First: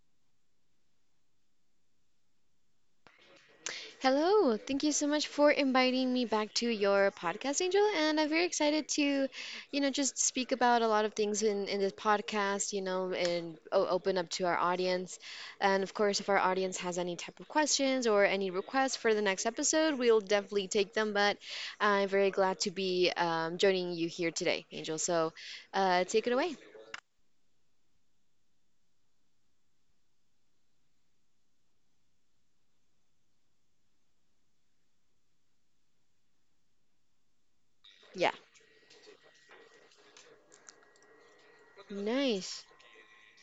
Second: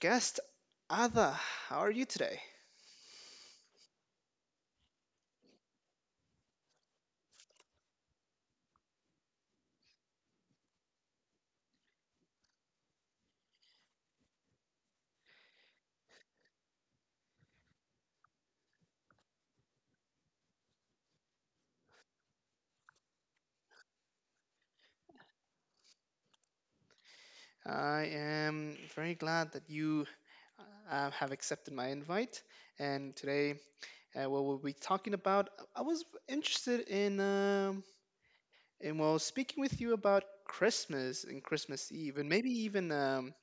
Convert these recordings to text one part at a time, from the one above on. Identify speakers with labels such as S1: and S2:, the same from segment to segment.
S1: guest, Ada. How are you today?
S2: Hello, thank you so much for inviting me back to your podcast, Angel. And I'm very excited to, just speak about a lot of things in this podcast, and open up to our audience. And of course, if our audience has any type of questions or any requests for the next episode, we'll definitely take them. But I'm very glad to be joining you here today, Angel. So take it away.
S1: I am very glad that you have accepted my invite. And today, what we'll be talking about, I was interested
S2: Yeah,
S1: in well, speaking with you about Christmas and Christmas Eve, and maybe
S2: nice.
S1: even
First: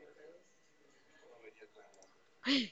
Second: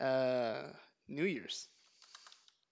S1: uh, New Year's.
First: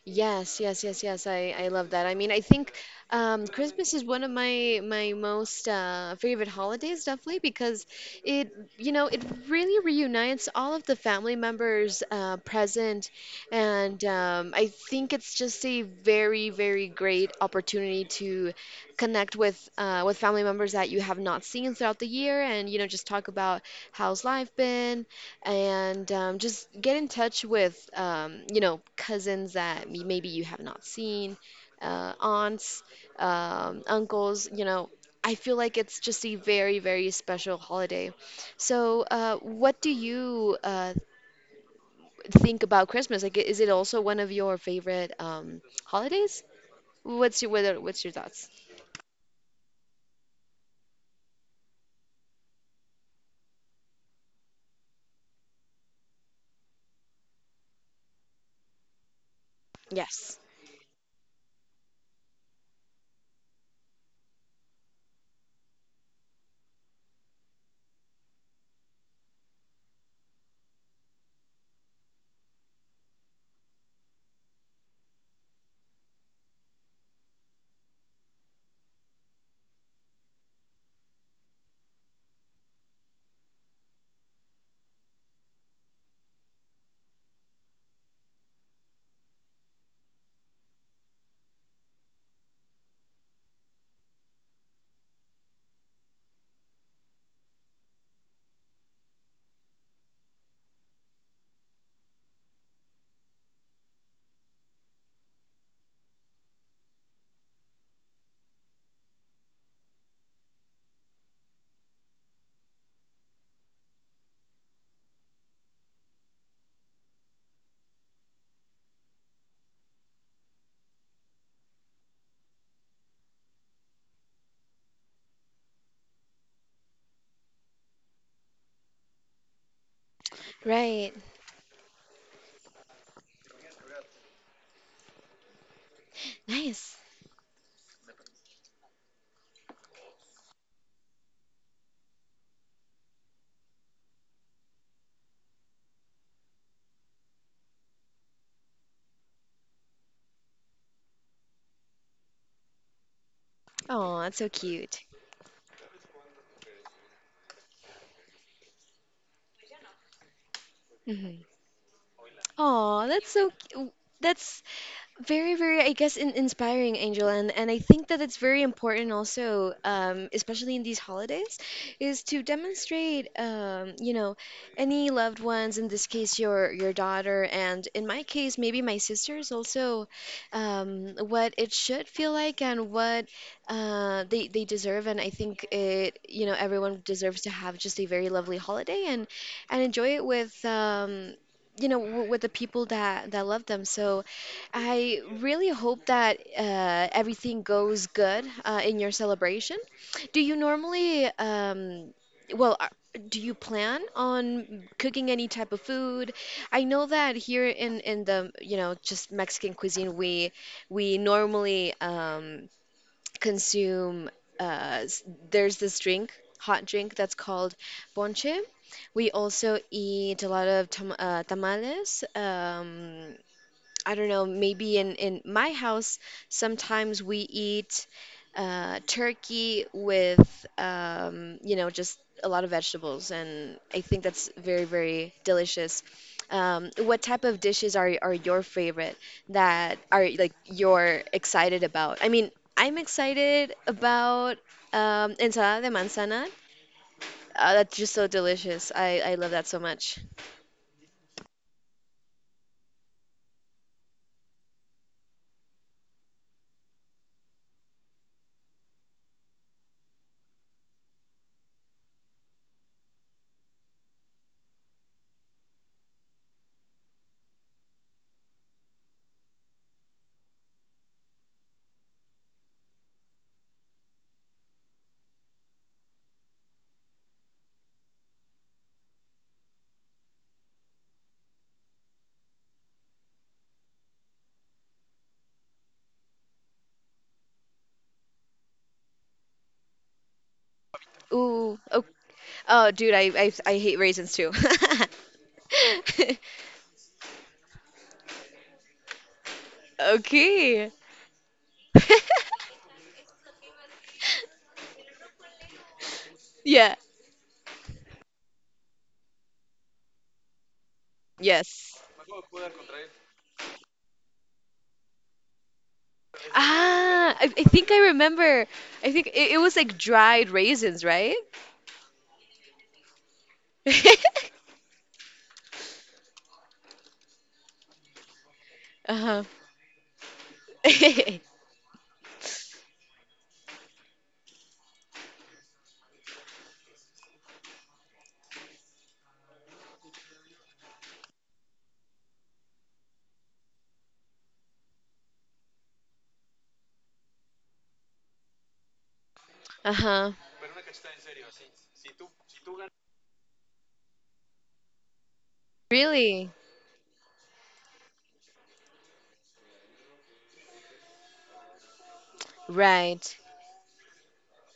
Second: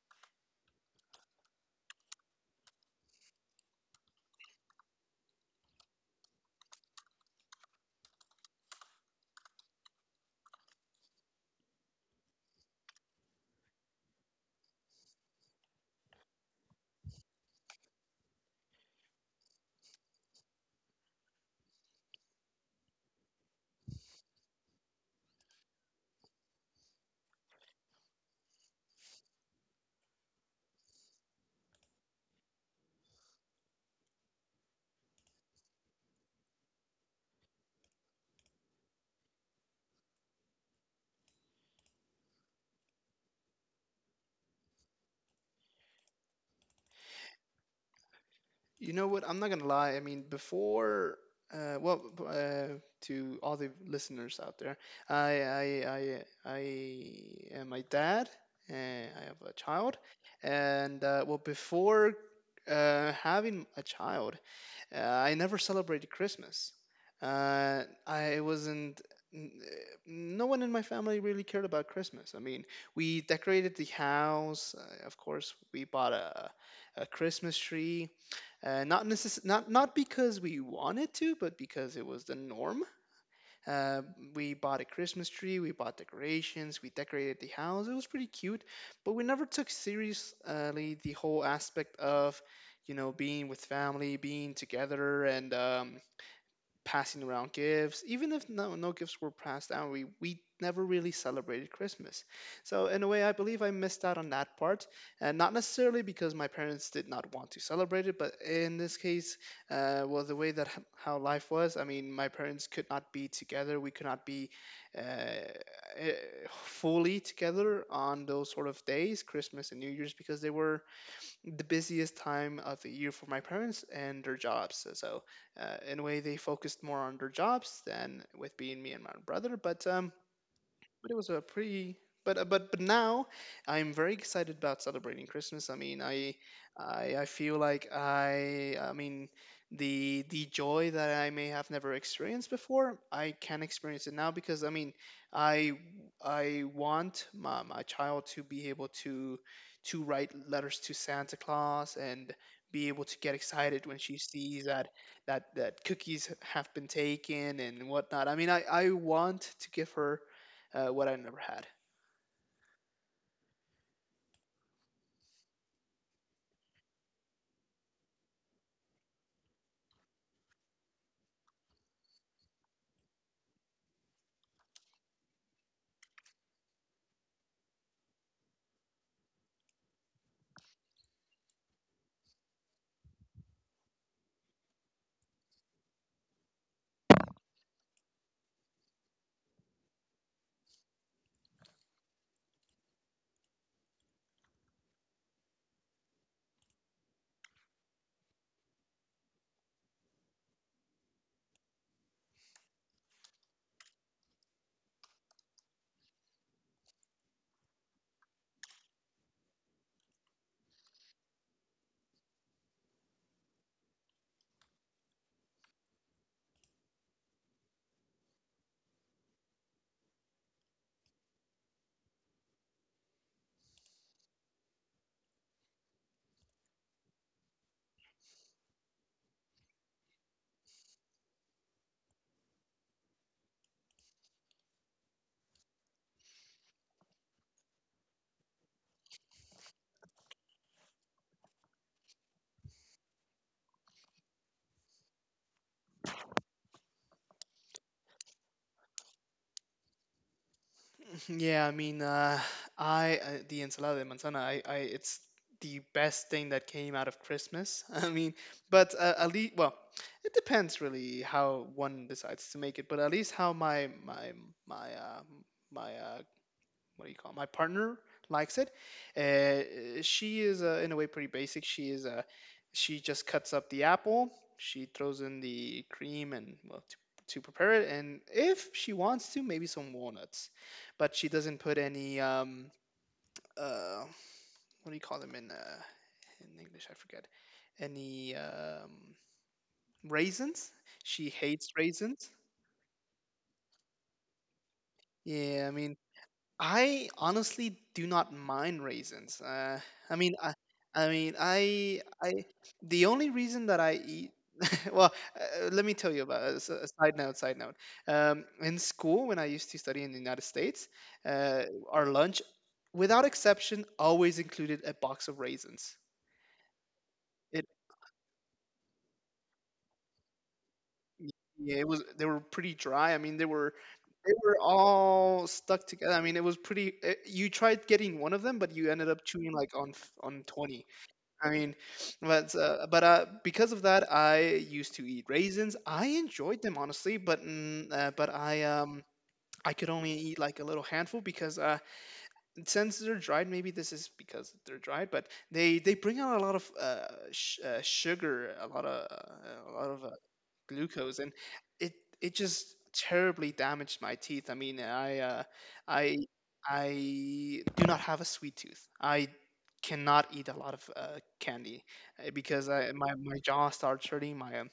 S2: Yes, yes, yes, yes. I love that. I mean, I think Christmas is one of my most favorite holidays, definitely, because it you know it really reunites all of the family members present, and I think it's just a very, very great opportunity to connect with family members that you have not seen throughout the year, and just talk about how's life been, and just get in touch with cousins that maybe you have not seen, aunts, uncles. I feel like it's just a very, very special holiday. So what do you think about Christmas? Like, is it also one of your favorite holidays? What's your thoughts?
S1: You know what? I'm not gonna lie. I mean, before, uh, well, b- uh, to all the listeners out there, I, I, I, I am my dad, and I have a child,
S2: Yes.
S1: and well, before having a child, I never celebrated Christmas. I wasn't. No one in my family really cared about Christmas. I mean, we decorated the house. Of course, we bought a Christmas tree not not because we wanted to, but because it was the norm. Uh, we bought a Christmas tree, we bought decorations, we decorated the house. It was pretty cute, but we never took seriously the whole aspect of, you know, being with family, being together, and passing around gifts. Even if no gifts were passed down, we never really celebrated Christmas. So, in a way, I believe I missed out on that part. And not necessarily because my parents did not want to celebrate it, but in this case, well, the way that how life was, I mean, my parents could not be together. We could not be uh, eh, fully together on those sort of days, Christmas and New Year's, because they were the busiest time of the year for my parents and their jobs. So, in a way, they focused more on their jobs than with being me and my brother.
S2: Right.
S1: But it was a pretty but now I'm very excited about celebrating Christmas. I mean, I
S2: Nice.
S1: I, I feel like I mean the joy that I may have never experienced before, I can experience it now because I mean, I I want my child to be able to write letters to Santa Claus and be able to get excited when
S2: Oh,
S1: she
S2: that's so
S1: sees that
S2: cute.
S1: that that cookies have been taken and whatnot. I mean, I want to give her what I never
S2: Hmm.
S1: had.
S2: oh that's so cu- that's very, very, I guess, in inspiring, Angel, and I think that it's very important also, especially in these holidays, is to demonstrate, any loved ones. In this case, your daughter, and in my case, maybe my sisters also, what it should feel like and what they deserve. And I think it, everyone deserves to have just a very lovely holiday and enjoy it with, you know, w with the people that love them. So, I really hope that everything goes good in your celebration. Do you normally, well, do you plan on cooking any type of food? I know that here in the, just Mexican cuisine, we normally consume uh, s- there's this drink, hot drink that's called ponche. We also eat a lot of tamales. I don't know, maybe in my house, sometimes we eat turkey with, just a lot of vegetables. And I think that's very, very delicious. What type of dishes are your favorite that are like you're excited about? I mean, I'm excited about ensalada de manzana. That's just so delicious. I love that so much.
S1: Yeah, I mean, I the ensalada de manzana. I it's the best thing that came out of Christmas. I mean, but at least well, it depends really how one decides to make it. But at least how my my my my what do you call it? My partner likes it. She is in a way pretty basic. She is she just cuts up the apple. She throws in the cream and to prepare it, and if she wants to, maybe some walnuts, but she doesn't put any uh what do you call them in English? I forget. Any raisins? She hates
S2: Ooh, okay.
S1: raisins.
S2: Oh, dude, I hate raisins too.
S1: Yeah, I mean I honestly do not mind raisins. I mean,
S2: Okay.
S1: I mean, I. The only reason that I eat, well, let me tell you about a
S2: Yeah.
S1: side note. Side note. In school, when I used to study in the United States, uh,
S2: Yes.
S1: our lunch, without exception, always included a box of raisins.
S2: Ah, I
S1: It,
S2: think I remember. I think it was like dried raisins, right?
S1: yeah, it was. They were pretty dry. I mean, they were. They were all stuck together. I mean, it was pretty. You tried getting one of them, but you ended up
S2: Uh-huh.
S1: chewing like on 20. I mean, but because of that, I used to eat raisins. I enjoyed them honestly, but I could only eat like a little handful because since they're dried, maybe this is because they're dried, but they bring out a lot of sugar, a lot of
S2: Uh-huh.
S1: glucose, and it it just terribly damaged my teeth. I mean, I
S2: Really?
S1: I do not have a sweet tooth. I cannot eat a lot of candy because my
S2: Right.
S1: my jaw starts hurting. My um,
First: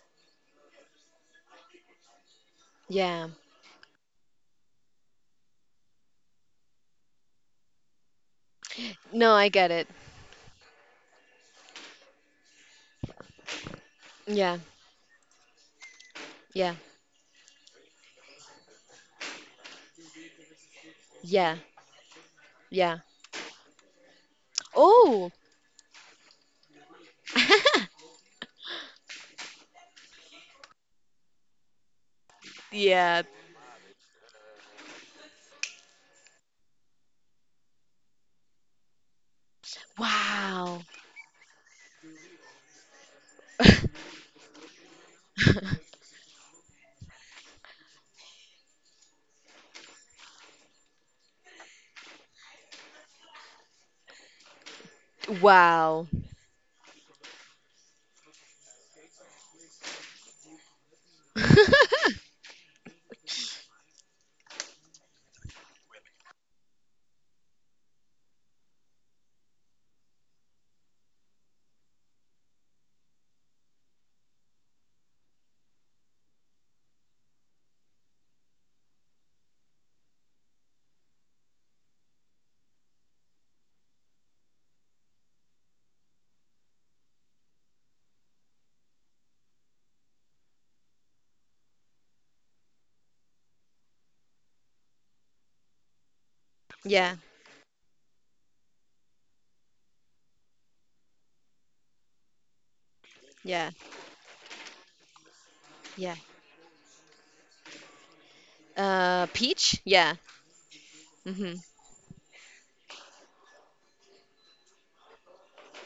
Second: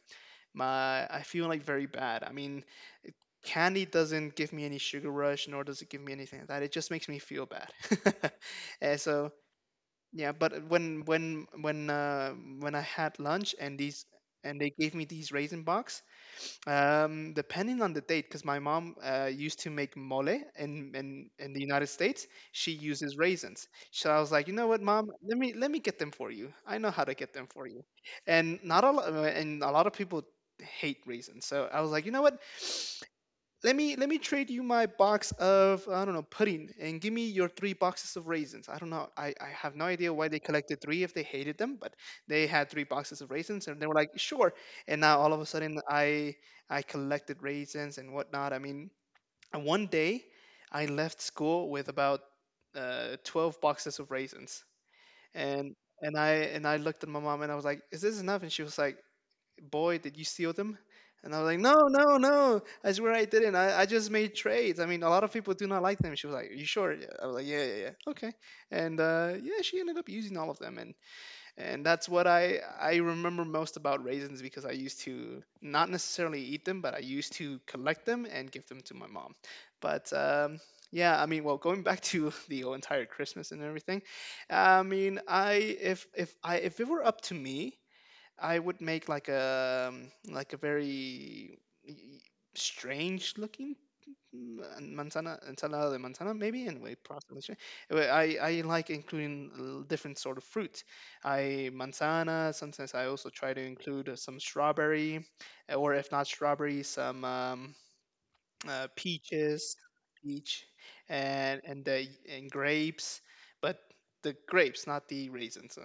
S1: my I feel like very bad. I mean,
S2: Yeah.
S1: candy doesn't give me any sugar rush, nor does it give me anything like that. It just makes me feel bad. And so
S2: No, I get it.
S1: yeah, but when I had lunch and these
S2: Yeah.
S1: and they gave me these raisin box,
S2: Yeah.
S1: depending on the date, because my mom used to make mole in
S2: Yeah.
S1: the United States. She
S2: Yeah.
S1: uses raisins. So I was like, you know what, mom?
S2: Oh.
S1: Let me get them for you. I know how to get them for you. And not a lot, and a lot of people hate raisins. So I was like, you know what?
S2: Yeah.
S1: Let me trade you my box of I don't know pudding and give me your three boxes of raisins. I don't know. I have no idea why they
S2: Wow.
S1: collected three if they hated them, but they had three boxes of raisins and they were like sure. And now all of a sudden I collected raisins and whatnot. I mean, and one day I left school with about 12 boxes of raisins and
S2: Wow.
S1: and I looked at my mom and I was like, is this enough? And she was like boy, did you steal them? And I was like, no, no, no. I swear I didn't. I just made trades. I mean, a lot of people do not like them. She was like, you sure? Yeah. I was like, yeah, yeah, yeah. Okay. And yeah, she ended up using all of them. And that's what I remember most about raisins because I used to not necessarily eat them, but I used to collect them and give them to my mom. But yeah, I mean, well, going back to the entire Christmas and everything, I mean, I if I if it were up to me, I would make like a very strange looking mm, manzana ensalada de manzana, maybe. Anyway,
S2: Yeah.
S1: process I like including different sort of fruit, I manzana sometimes I also try to
S2: Yeah.
S1: include some strawberry or if
S2: Yeah.
S1: not strawberry some peaches,
S2: Peach? Yeah.
S1: peach,
S2: Mm-hmm.
S1: and and the and grapes, but the grapes, not the raisins,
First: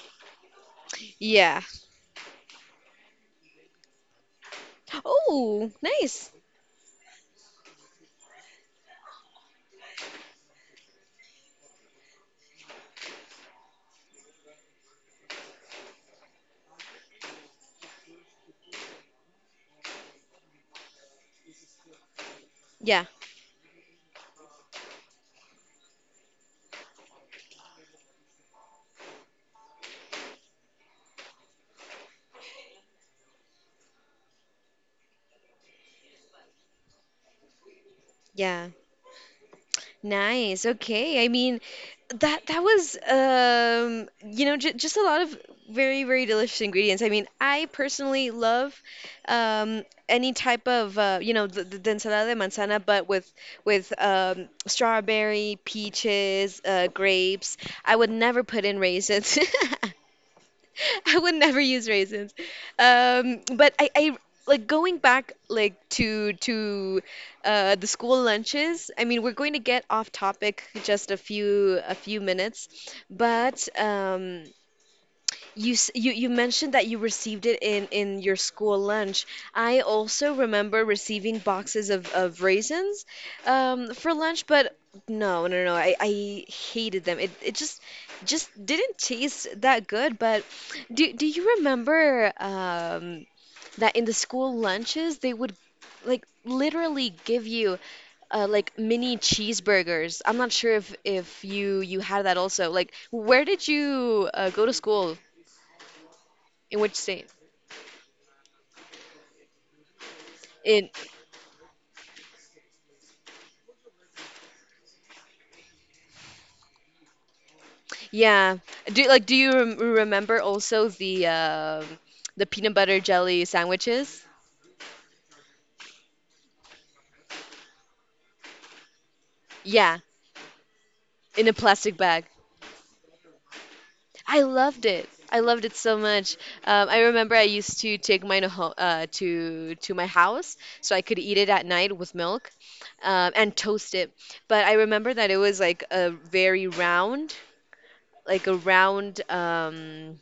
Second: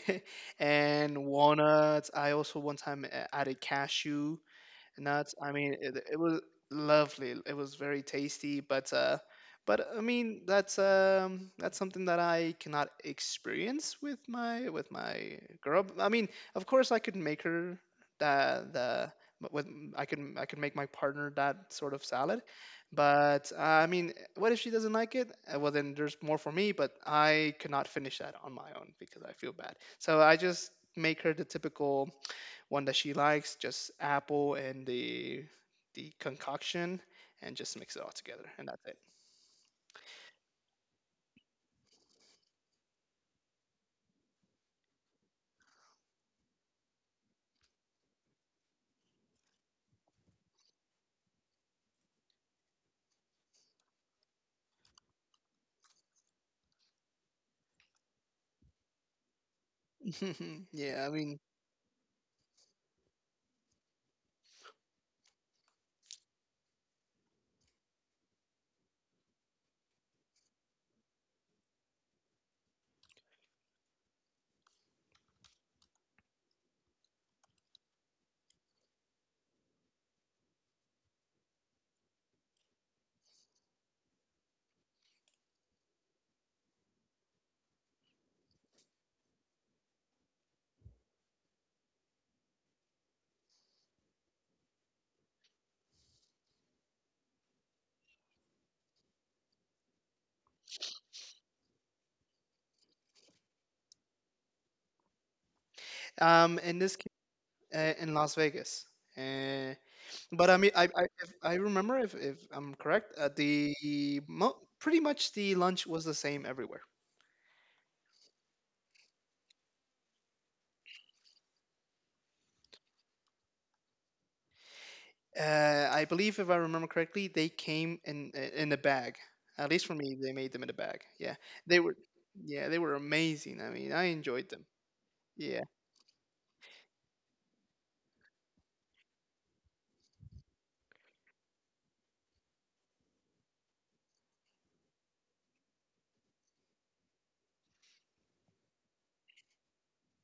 S1: and
S2: Yeah.
S1: walnuts. I also one time added cashew, nuts. I
S2: Oh,
S1: mean, it
S2: nice.
S1: was lovely. It was very tasty, but I mean, that's something that I cannot experience with my girl. I mean, of course, I could make her the but with I can make my partner that sort of salad,
S2: Yeah,
S1: but I mean, what if she doesn't like it? Well, then there's more for me, but I cannot finish that on my own because I feel bad. So I just make her the typical one that she likes, just apple and the concoction, and just mix it all together,
S2: yeah.
S1: and that's
S2: Nice. Okay. I mean, that was you know, j just a lot of very, very delicious ingredients. I mean, I personally love any type of the, the ensalada de manzana, but with strawberry, peaches, grapes. I would never put in raisins.
S1: it. Yeah, I
S2: I would
S1: mean,
S2: never use raisins. But I like going back, like to the school lunches. I mean, we're going to get off topic just a few minutes, but you mentioned that you received it in your school lunch. I also remember receiving boxes of raisins for lunch, but no, no, no. I hated them. It just didn't taste that good. But do you remember that in the school lunches they would like literally give you like mini cheeseburgers? I'm not sure if you had that also. Like, where did you go to school?
S1: um, in
S2: In which
S1: this
S2: state?
S1: in Las Vegas, uh, but I mean,
S2: In
S1: if I remember if I'm correct, pretty much the lunch was the same everywhere.
S2: Yeah. Do Like, do you remember also the peanut butter jelly sandwiches?
S1: I believe if I remember correctly, they came in a bag. At least for
S2: Yeah,
S1: me, they made them in a bag. Yeah,
S2: in a
S1: they were,
S2: plastic bag.
S1: yeah, they were amazing. I mean, I
S2: I
S1: enjoyed them.
S2: loved it. I
S1: Yeah.
S2: loved it so much. I remember I used to take mine home, to my house so I could eat it at night with milk, and toast it. But I remember that it was like a very round, like a round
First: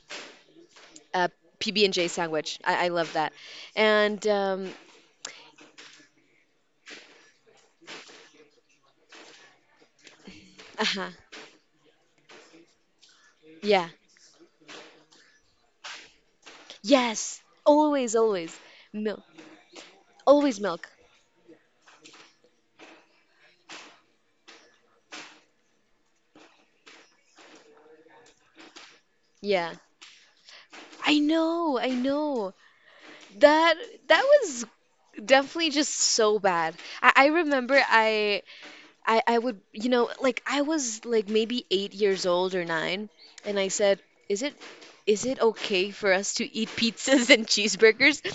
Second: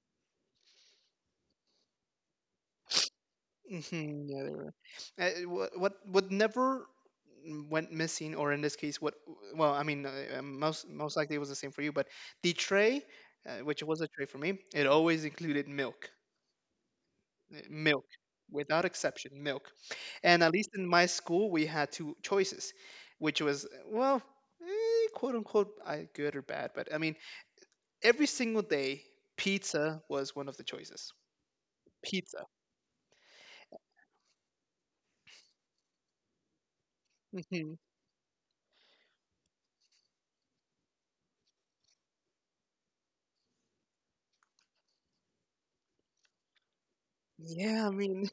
S2: uh, PB and J sandwich. I love that. And
S1: Hmm. Yeah, they were what would never went missing, or in this case, what well, I mean,
S2: uh-huh.
S1: most likely it was the same for you, but the tray, which
S2: Yeah.
S1: was a tray for me, it always included milk.
S2: Yes,
S1: Milk,
S2: always, always
S1: without
S2: milk,
S1: exception, milk. And at
S2: always
S1: least in
S2: milk.
S1: my school, we had two choices, which was quote unquote, good or bad, but I mean, every single day,
S2: Yeah,
S1: pizza was one of the choices.
S2: I know, I
S1: Pizza.
S2: know. That that was definitely just so bad. I
S1: Hmm.
S2: remember I would, like, I was like maybe 8 years old or nine, and I said, is it okay for us to eat pizzas and
S1: Yeah, I
S2: cheeseburgers?
S1: mean,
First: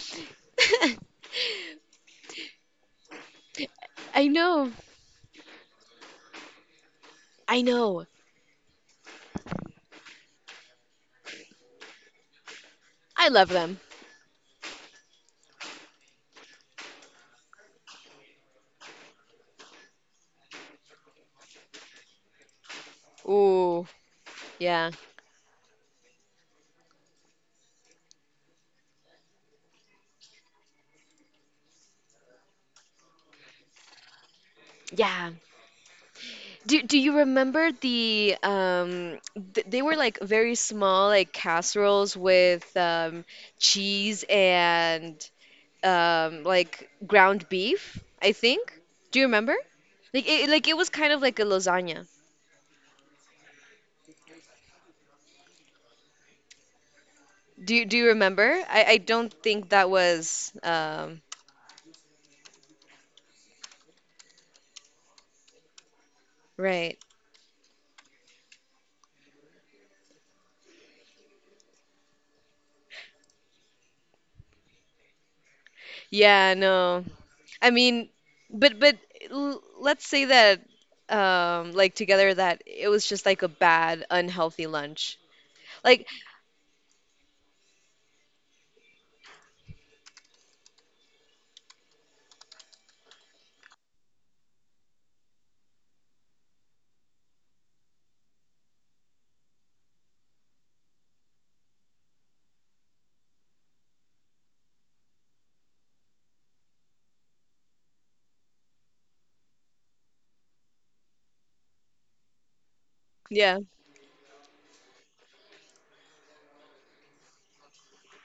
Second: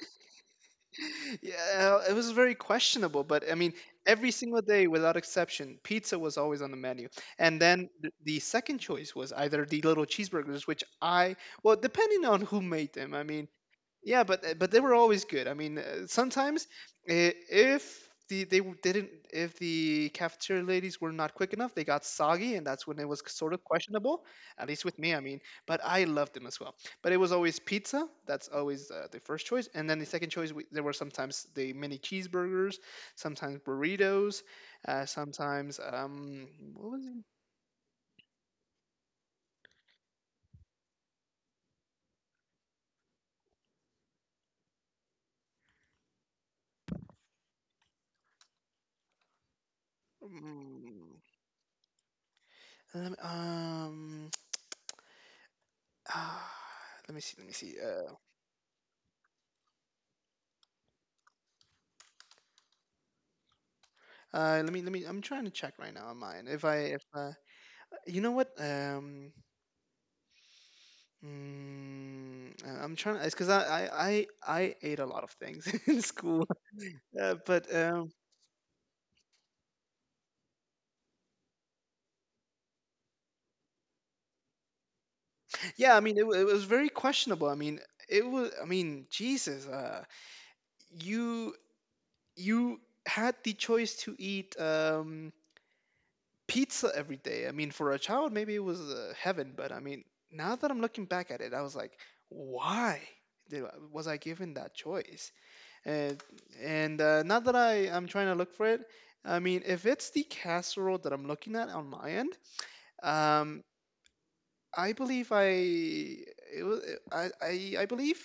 S1: yeah, it was very questionable, but I mean,
S2: I
S1: every single
S2: know,
S1: day without exception, pizza was always on the menu. And
S2: I
S1: then
S2: know.
S1: the second choice was either the little cheeseburgers, which I, well, depending on who made them, I
S2: I
S1: mean,
S2: love them.
S1: yeah, but but they were always good. I mean, sometimes if the they w- didn't if the cafeteria ladies were not quick enough, they got soggy, and that's when it was sort of
S2: Ooh,
S1: questionable. At least
S2: yeah,
S1: with me, I mean. But I loved them as well. But it was always pizza. That's always the first choice, and then the second choice there were sometimes the mini cheeseburgers, sometimes burritos,
S2: yeah.
S1: sometimes
S2: Do
S1: what
S2: do
S1: was it?
S2: you remember they were like very small, like casseroles with cheese and like ground beef, I think. Do you remember? Like it was kind
S1: Mm,
S2: of like a lasagna.
S1: lem- um ah, let me see. Let me see.
S2: Do you remember? I don't think that was
S1: Let me let me. I'm trying to check right now on mine. If I
S2: right.
S1: if You know what. I'm trying, it's because I ate a lot of things in school.
S2: Yeah, no. I
S1: But
S2: mean, but l let's say that like together that it was just like a bad unhealthy lunch.
S1: Yeah, I
S2: Like,
S1: mean, it was very questionable. I mean, it was, I mean, Jesus, you, you had the choice to eat pizza every day. I mean, for a child, maybe it was heaven, but I mean, now that I'm looking back at it, I was like, why did, was I given that choice? And and not that I'm trying to look for it. I mean, if it's the casserole that I'm looking at on my end,
S2: yeah.
S1: um, I believe I it was I believe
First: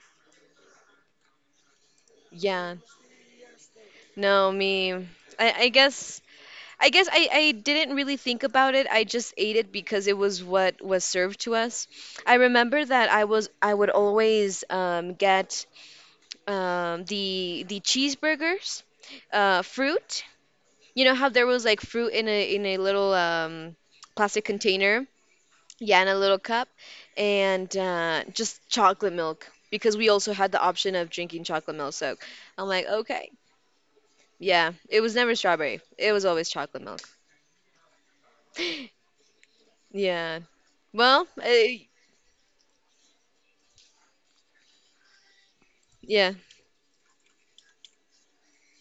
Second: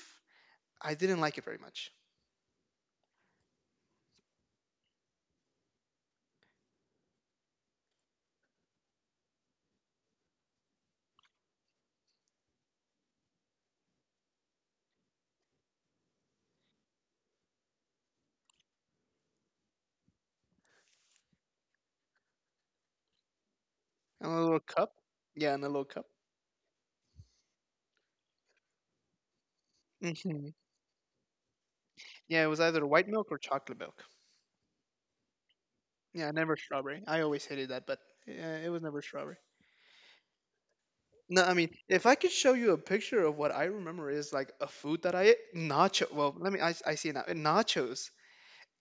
S1: I didn't like it very much.
S2: Yeah, no, me. I guess I didn't really think about it. I just ate it because it was what was served to us. I remember that I would always get the cheeseburgers, fruit. You know how there was like fruit in a little
S1: And a
S2: plastic
S1: little cup,
S2: container,
S1: yeah, and a little
S2: yeah,
S1: cup.
S2: in a little cup, and just chocolate milk because we also
S1: Hmm.
S2: had the option of drinking chocolate milk. So
S1: Yeah, it was
S2: I'm
S1: either
S2: like,
S1: white milk
S2: okay.
S1: or chocolate milk.
S2: Yeah, it was never strawberry. It was
S1: Yeah,
S2: always
S1: never
S2: chocolate milk.
S1: strawberry. I always hated that, but uh, it was never strawberry.
S2: Yeah. Well,
S1: No, I mean,
S2: I,
S1: if I could show you a picture of what I remember is like a food that I ate, nacho.
S2: yeah.
S1: Well, let me. I see it now. Nachos.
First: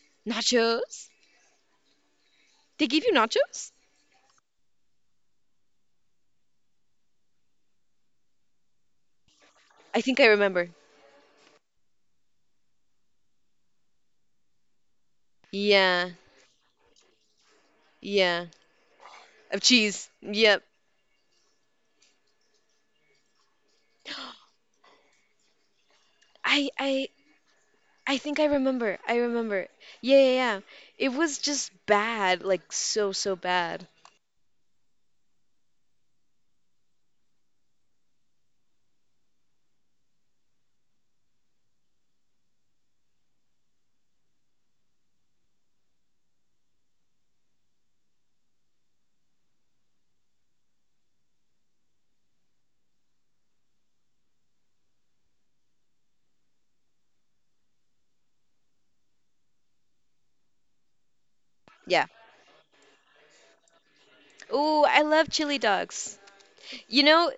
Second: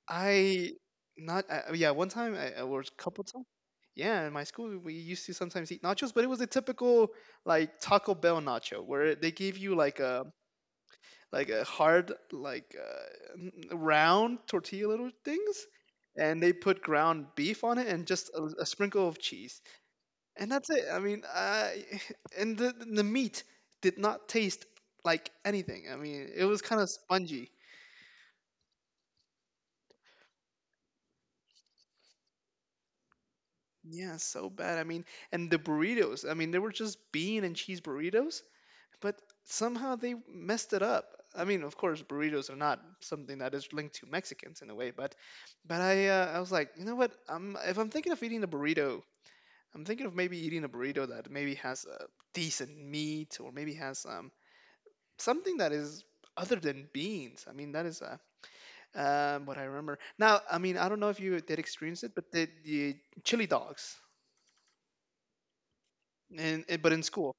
S1: I
S2: Nachos?
S1: not Yeah. One time I, or a
S2: They gave you
S1: couple times.
S2: nachos?
S1: Yeah, in my school we used to sometimes eat nachos, but it was a typical like Taco Bell nacho where they gave you like
S2: I think I
S1: a
S2: remember.
S1: like a hard like round tortilla little things,
S2: Yeah.
S1: and they put ground beef on it and just a,
S2: Yeah.
S1: a sprinkle of
S2: Of
S1: cheese,
S2: cheese.
S1: and
S2: Yep.
S1: that's it. I mean, I and the meat did not taste like anything. I mean, it was
S2: I
S1: kind of
S2: I
S1: spongy.
S2: I think I remember. I remember. Yeah, yeah, yeah. It was just bad, like so, so bad.
S1: Yeah, so bad. I mean, and the burritos. I mean, they were just bean and cheese burritos, but somehow they messed it up. I mean, of course, burritos are not something that is linked to Mexicans in a way, but I was like, you know what? I'm If I'm thinking of eating a burrito, I'm thinking of maybe eating a burrito that maybe has decent meat or maybe has something that is other than beans. I mean, that is what I remember. Now, I mean, I don't know if you did experience
S2: Yeah.
S1: it, but the chili dogs.
S2: Oh, I love chili dogs.
S1: And, but in
S2: You know,
S1: school,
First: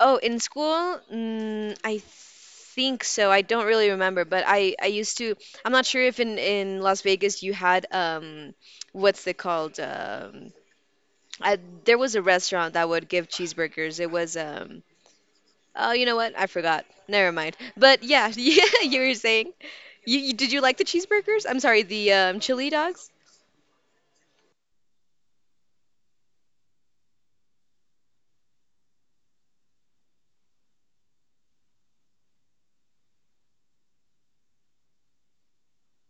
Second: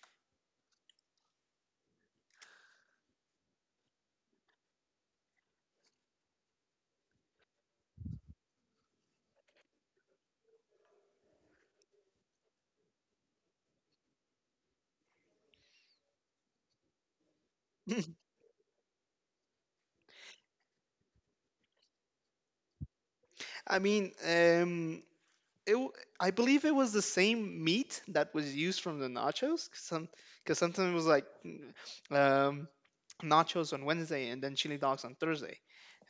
S2: Oh, in school, mm, I think so. I don't really remember, but I used to. I'm not sure if in Las Vegas you had what's it called? I, there was a restaurant that would give cheeseburgers. It was. Oh, you know what? I forgot. Never mind. But yeah, yeah, you were saying. You did you like the cheeseburgers? I'm sorry, the chili dogs.
S1: I mean, it, w- I believe it was the same meat that was used from the nachos. Because sometimes it was like um, nachos on Wednesday and then chili dogs on Thursday.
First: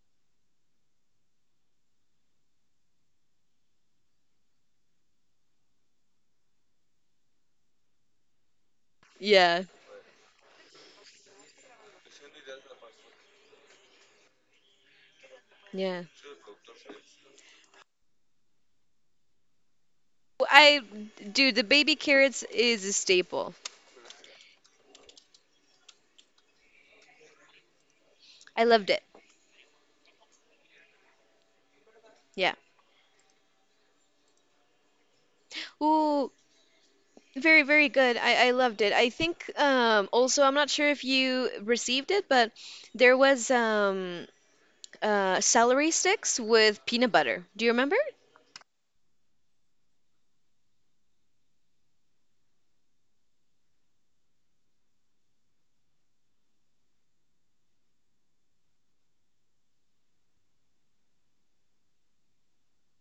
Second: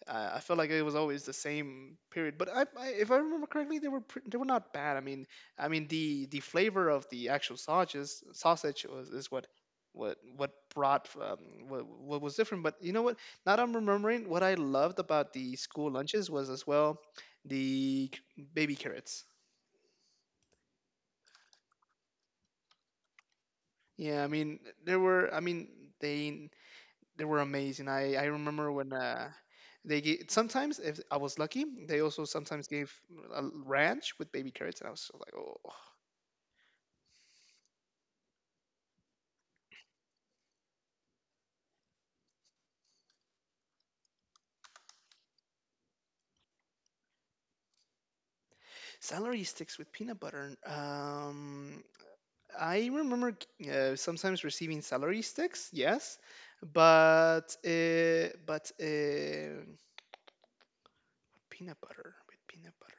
S1: I felt like it was always the same period, but if I remember correctly, they were not bad. I mean, the flavor of the actual sausage was is what
S2: Yeah,
S1: what what brought what was different. But you know what? Now that I'm remembering, what I loved about the school
S2: yeah.
S1: lunches was as well the baby carrots.
S2: I Dude, the baby carrots is a staple.
S1: Yeah, I mean there were. I mean they they were amazing. I
S2: I
S1: remember
S2: loved
S1: when
S2: it.
S1: they gave, sometimes if I was lucky, they also
S2: Yeah.
S1: sometimes gave a ranch with baby carrots, and I was just like, oh,
S2: Ooh. Very, very good. I loved it. I think also, I'm not sure if you received it, but there was celery sticks with peanut butter. Do you remember?
S1: celery sticks with peanut butter. I remember sometimes receiving celery sticks, yes, but peanut butter with peanut butter.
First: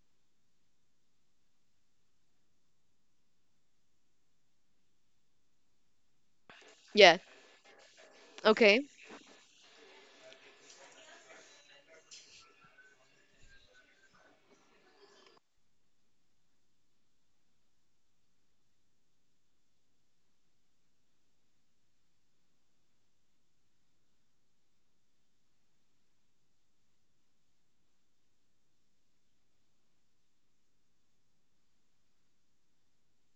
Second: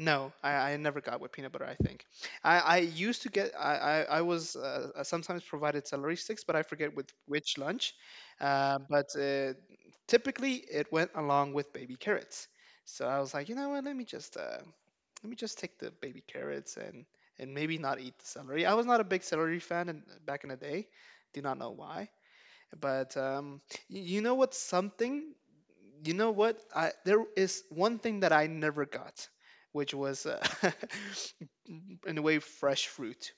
S1: No, I never got with peanut butter. I think I used to get I was sometimes provided celery sticks, but I forget with
S2: Yeah.
S1: which lunch.
S2: Okay.
S1: But Typically, it went along with baby carrots. So I was like, you know what? Let me just take the baby carrots and maybe not eat the celery. I was not a big celery fan back in the day. Do not know why. But y- you know what's something you know what? I There is one thing that I never got, which was in a way fresh fruit.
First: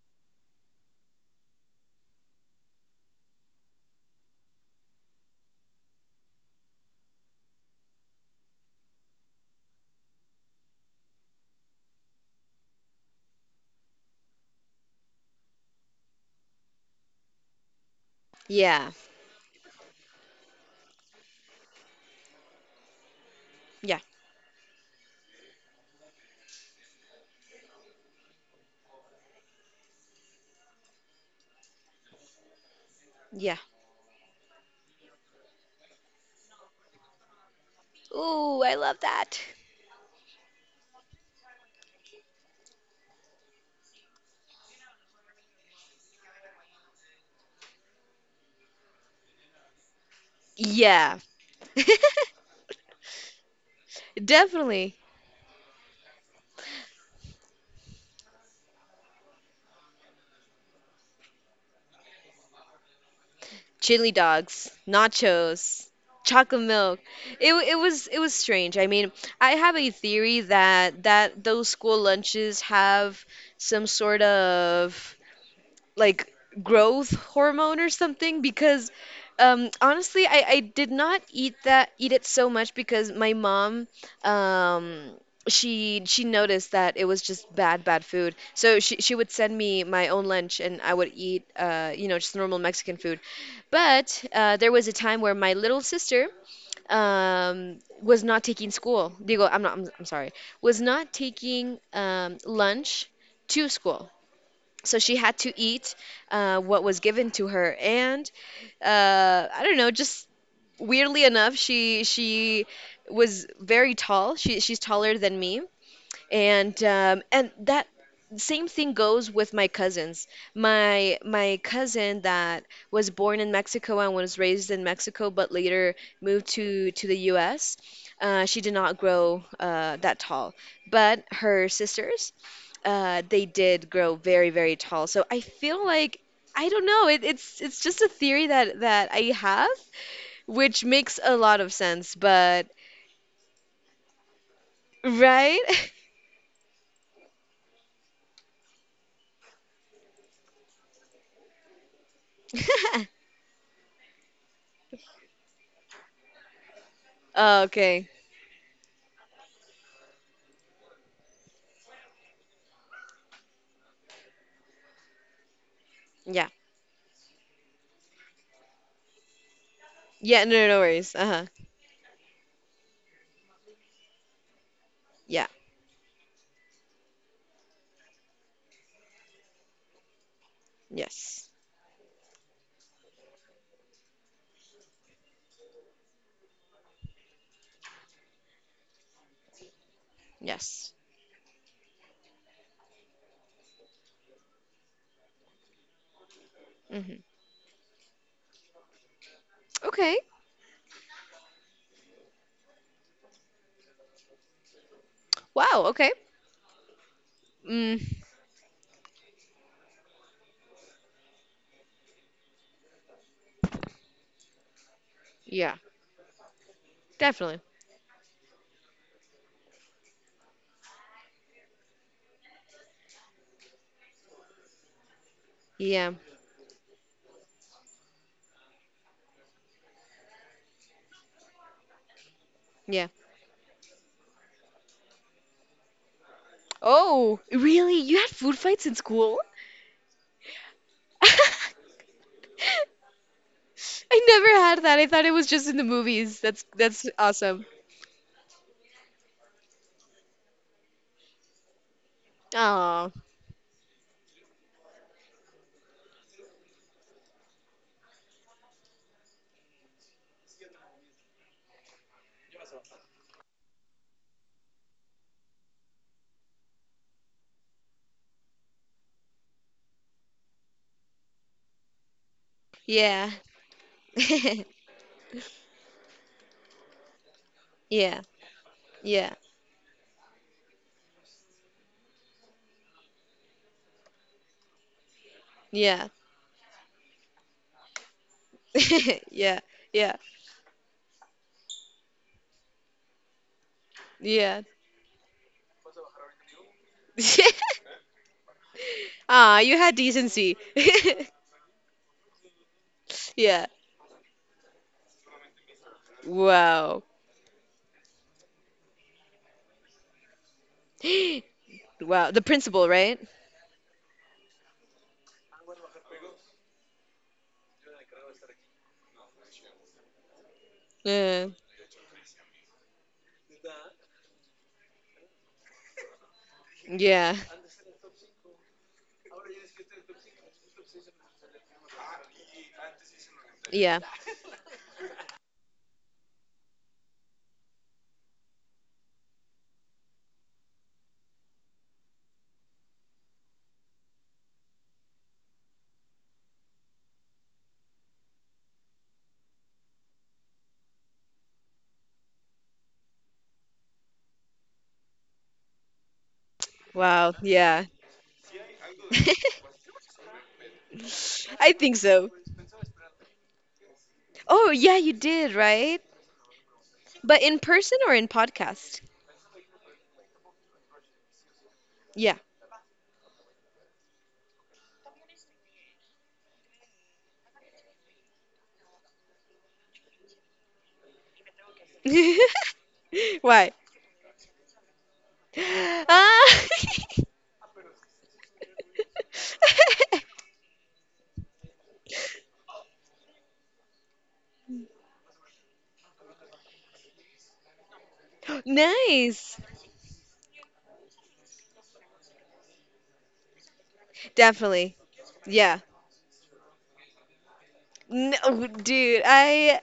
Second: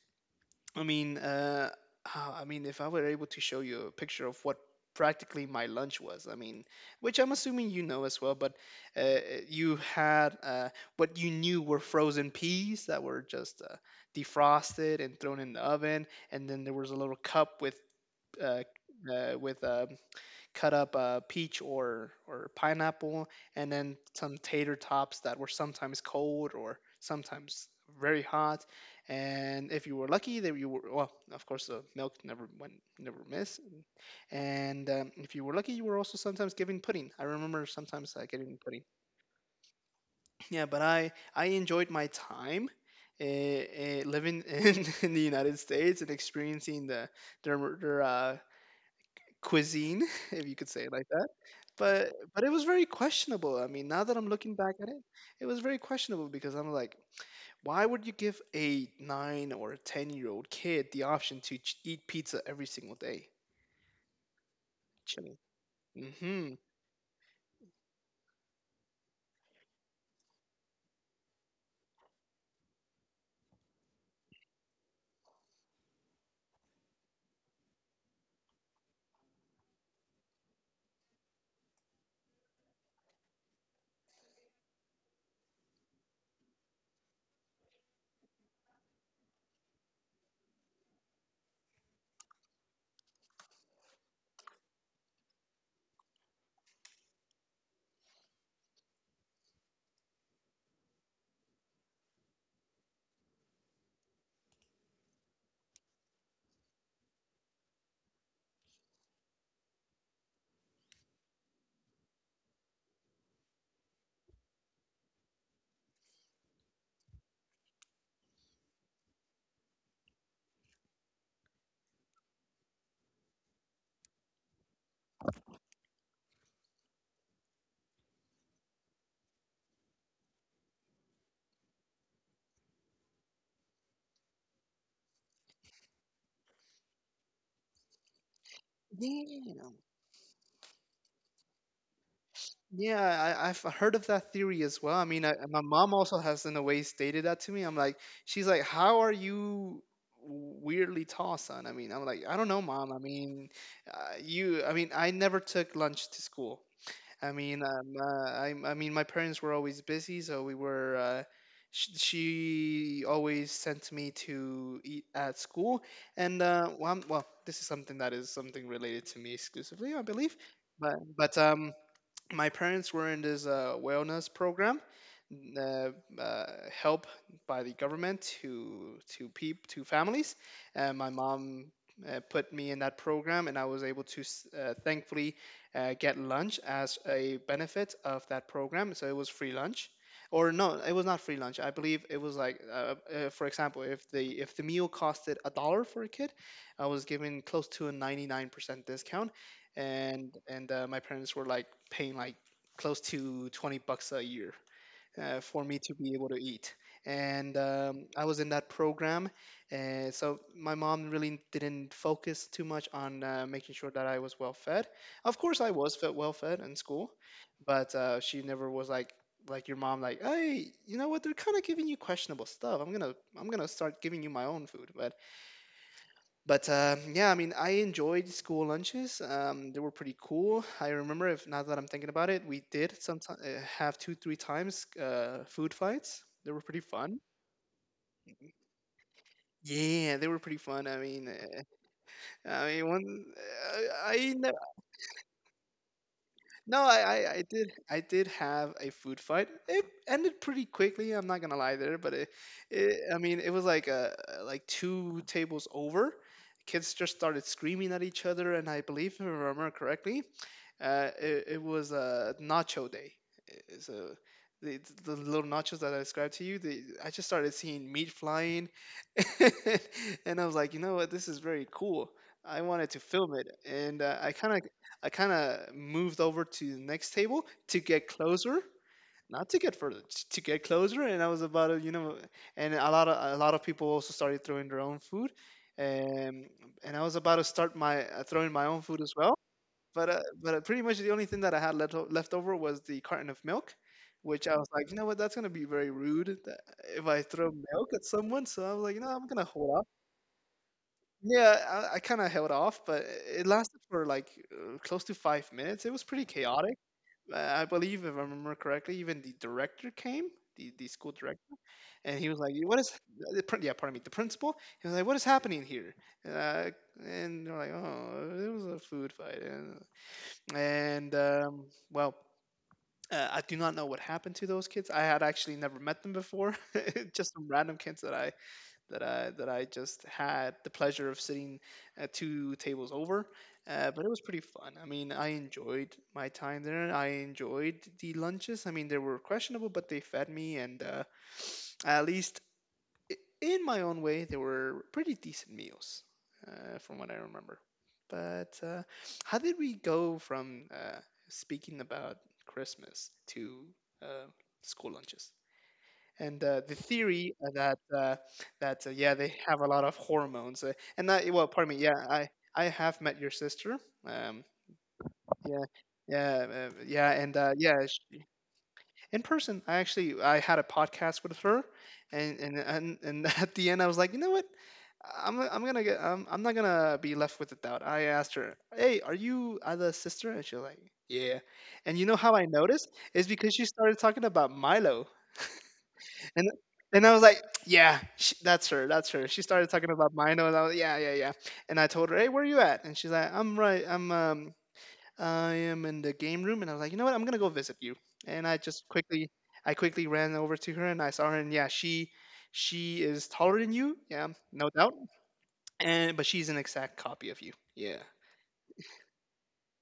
S1: I mean, uh, I mean, if I were able to show you a picture of what practically my lunch was, I mean, which I'm assuming you know as well, but uh, you had what you knew were frozen peas that were just defrosted and thrown in the oven, and then there was a little cup uh,
S2: Yeah.
S1: with cut up peach or pineapple, and then
S2: Yeah.
S1: some tater tops that were sometimes cold or sometimes very hot. And if you were lucky, that you were, well, of course, the milk never
S2: Yeah.
S1: missed. And if you were lucky, you were also sometimes given pudding. I remember sometimes getting
S2: Ooh, I
S1: pudding.
S2: love that.
S1: Yeah, but I enjoyed my time. Living in the United States and experiencing their cuisine, if you could say it like
S2: Yeah.
S1: that. But it was very questionable. I mean, now that I'm looking back at
S2: Definitely.
S1: it, it was very questionable because I'm like, why would you give a 9 or a 10-year old kid the option to eat pizza every single day?
S2: Chili dogs,
S1: Chili.
S2: nachos,
S1: Mm-hmm.
S2: chocolate milk. It was strange. I mean, I have a theory that those school lunches have some sort of like growth hormone or something because honestly, I did not eat that eat it so much because my mom um, she noticed that it was just bad food, so she would send me my own lunch and I would eat just normal Mexican food. But there was a time where my little sister was not taking school, digo, I'm sorry, was not taking lunch to school, so she had to eat what was given to her. And I don't know, just weirdly enough, she was very tall, she's taller than me, and that same thing goes with my cousins. My cousin that was born in Mexico and was raised in Mexico but later moved to the US, she did not grow that tall, but her sisters, they did grow very, very tall. So I feel like, I don't know. It's just a theory that I have,
S1: Yeah.
S2: which makes a lot of sense. But
S1: Yeah, I've heard of that theory as well. I mean, my
S2: right?
S1: mom also has, in a way, stated that to me. I'm like, she's like, how are you weirdly tall, son? I mean, I'm like, I don't know, mom. I mean, I mean, I never took lunch to school. I mean,
S2: Okay.
S1: I mean, my parents were always busy, so we were. She always sent me to eat at school, and
S2: Yeah.
S1: well, well, this is something that is something related to me exclusively, I believe.
S2: Yeah. No. No
S1: But
S2: worries. Uh
S1: but
S2: huh.
S1: um, my parents were in this wellness program
S2: Yeah.
S1: uh, uh, help by the government to peep to families, and my
S2: Yes.
S1: mom put me in that program, and I was able to thankfully get lunch as a benefit of that program. So it was free lunch, or no,
S2: Yes.
S1: it was not free lunch, I believe it was like, for example, if the meal costed a dollar for a kid, I was
S2: Hmm.
S1: given close to a 99% discount.
S2: Okay.
S1: And my parents were like paying like close to 20 bucks a year for me
S2: Wow.
S1: to
S2: Okay.
S1: be able to eat. and
S2: Mm.
S1: um, I was in that program, and so my mom really didn't focus too much on making sure that I was well fed. Of course, I
S2: Yeah.
S1: was fed well fed in school,
S2: Definitely.
S1: but she never was like your mom, like, hey, you know what, they're kind of giving you questionable stuff, I'm gonna start giving you my own food. but
S2: Yeah.
S1: but um, yeah, I mean, I enjoyed school lunches. They were pretty cool. I remember, if now that I'm thinking about it, we did
S2: Yeah.
S1: sometimes have two, three times food fights. They were pretty fun.
S2: Oh, really? You had food fights in school?
S1: Yeah, they were pretty fun. I mean, uh, I mean, one,
S2: I
S1: I
S2: never had that. I thought it was just in the movies. That's
S1: no,
S2: that's awesome.
S1: I did have a food fight. It ended pretty quickly. I'm not gonna lie there, but it
S2: Oh,
S1: I mean, it was like two tables over. Kids just started screaming at each other, and I believe, if I remember correctly, it was a nacho day. So the little nachos that I described to you, I just started seeing meat flying, and I was like, you know what, this is very cool. I wanted to
S2: yeah.
S1: film it, and I kind of moved over to the next table to get
S2: Yeah.
S1: closer,
S2: Yeah.
S1: not to get further, to get closer. And I was about to, you know, and a lot of people also started throwing their own food,
S2: Yeah.
S1: and and I was about to start my throwing my own food as well,
S2: Yeah. Yeah.
S1: but pretty much the only thing that I had left over was the carton of milk, which I
S2: Yeah.
S1: was like, you know what, that's gonna be very rude that if I throw milk at someone. So I was like, no, I'm gonna
S2: Ah, you
S1: hold off.
S2: had decency.
S1: Yeah, I kind of held off, but it
S2: Yeah.
S1: lasted for close to 5 minutes. It was pretty chaotic.
S2: Wow.
S1: I believe, if I remember correctly, even the director came, the school director, and
S2: Wow.
S1: he
S2: The
S1: was like, "What
S2: principal,
S1: is?"
S2: right?
S1: Yeah, pardon me, the principal. He was like, "What is happening here?" Uh, and they're like, "Oh, it was a food fight." And and
S2: Yeah.
S1: um, well, I do not know what happened to those kids. I had actually never met them before.
S2: Yeah.
S1: Just some random kids that I just had the pleasure of sitting two tables over.
S2: Yeah.
S1: But it was pretty fun. I mean, I enjoyed my time there. I enjoyed the lunches. I mean, they were questionable, but they fed me, and at least in my own way, they were pretty decent meals, from what I remember. But how did we go from speaking about Christmas to uh, school lunches? And the
S2: Wow.
S1: theory that
S2: Yeah.
S1: yeah, they have a lot of hormones. And I, well, pardon
S2: I
S1: me.
S2: think
S1: Yeah,
S2: so.
S1: I have met your sister. Um,
S2: Oh, yeah, you did,
S1: yeah,
S2: right?
S1: yeah, and
S2: But in
S1: yeah.
S2: person or in podcast?
S1: In person. I had a podcast with her,
S2: Yeah.
S1: and at the end I was like, you know what? I'm not gonna be left with a doubt. I asked her, hey, are you Ada's sister? And she was like, yeah. And you know how I noticed is because she
S2: Why?
S1: started talking about Milo,
S2: Ah,
S1: and and I was like, yeah, sh that's her, that's her. She started talking about Milo, and I was yeah, yeah, yeah. And I told her, hey, where are you at? And she's like, I'm I am in the game room, and I was like, you know what? I'm gonna go visit you. And I just quickly,
S2: nice.
S1: I quickly ran over to her, and I saw her, and yeah, she is taller than you, yeah, no doubt.
S2: Definitely. Yeah.
S1: And but she's an exact copy of you, yeah.
S2: No, dude, I,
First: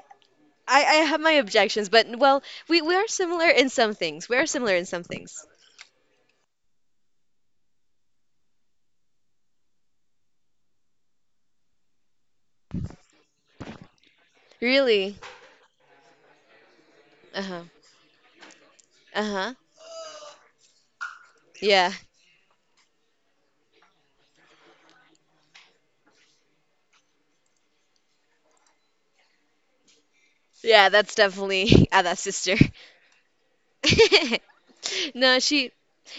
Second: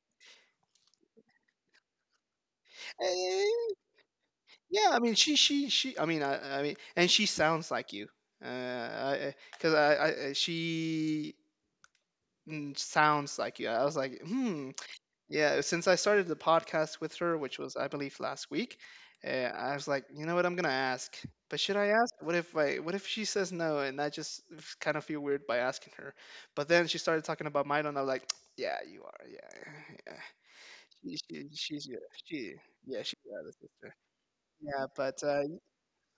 S2: I have my objections, but well, we are similar in
S1: Eh,
S2: some things. We are similar in
S1: yeah, I
S2: some
S1: mean,
S2: things.
S1: she. And she sounds like you, because sounds like you. I was like, hmm.
S2: Really?
S1: Yeah, since I started the podcast with her, which
S2: Uh-huh.
S1: was I believe last week,
S2: Uh-huh.
S1: I was like, you know what, I'm gonna ask. But should I
S2: Yeah.
S1: ask? What if I? What if she says no, and I just kind of feel weird by asking her? But then she started talking about Milo, and I'm like, yeah, you are, yeah, yeah.
S2: Yeah, that's
S1: She's
S2: definitely
S1: your,
S2: Ada's sister.
S1: she, yeah, she's your other sister. Yeah, but
S2: No, she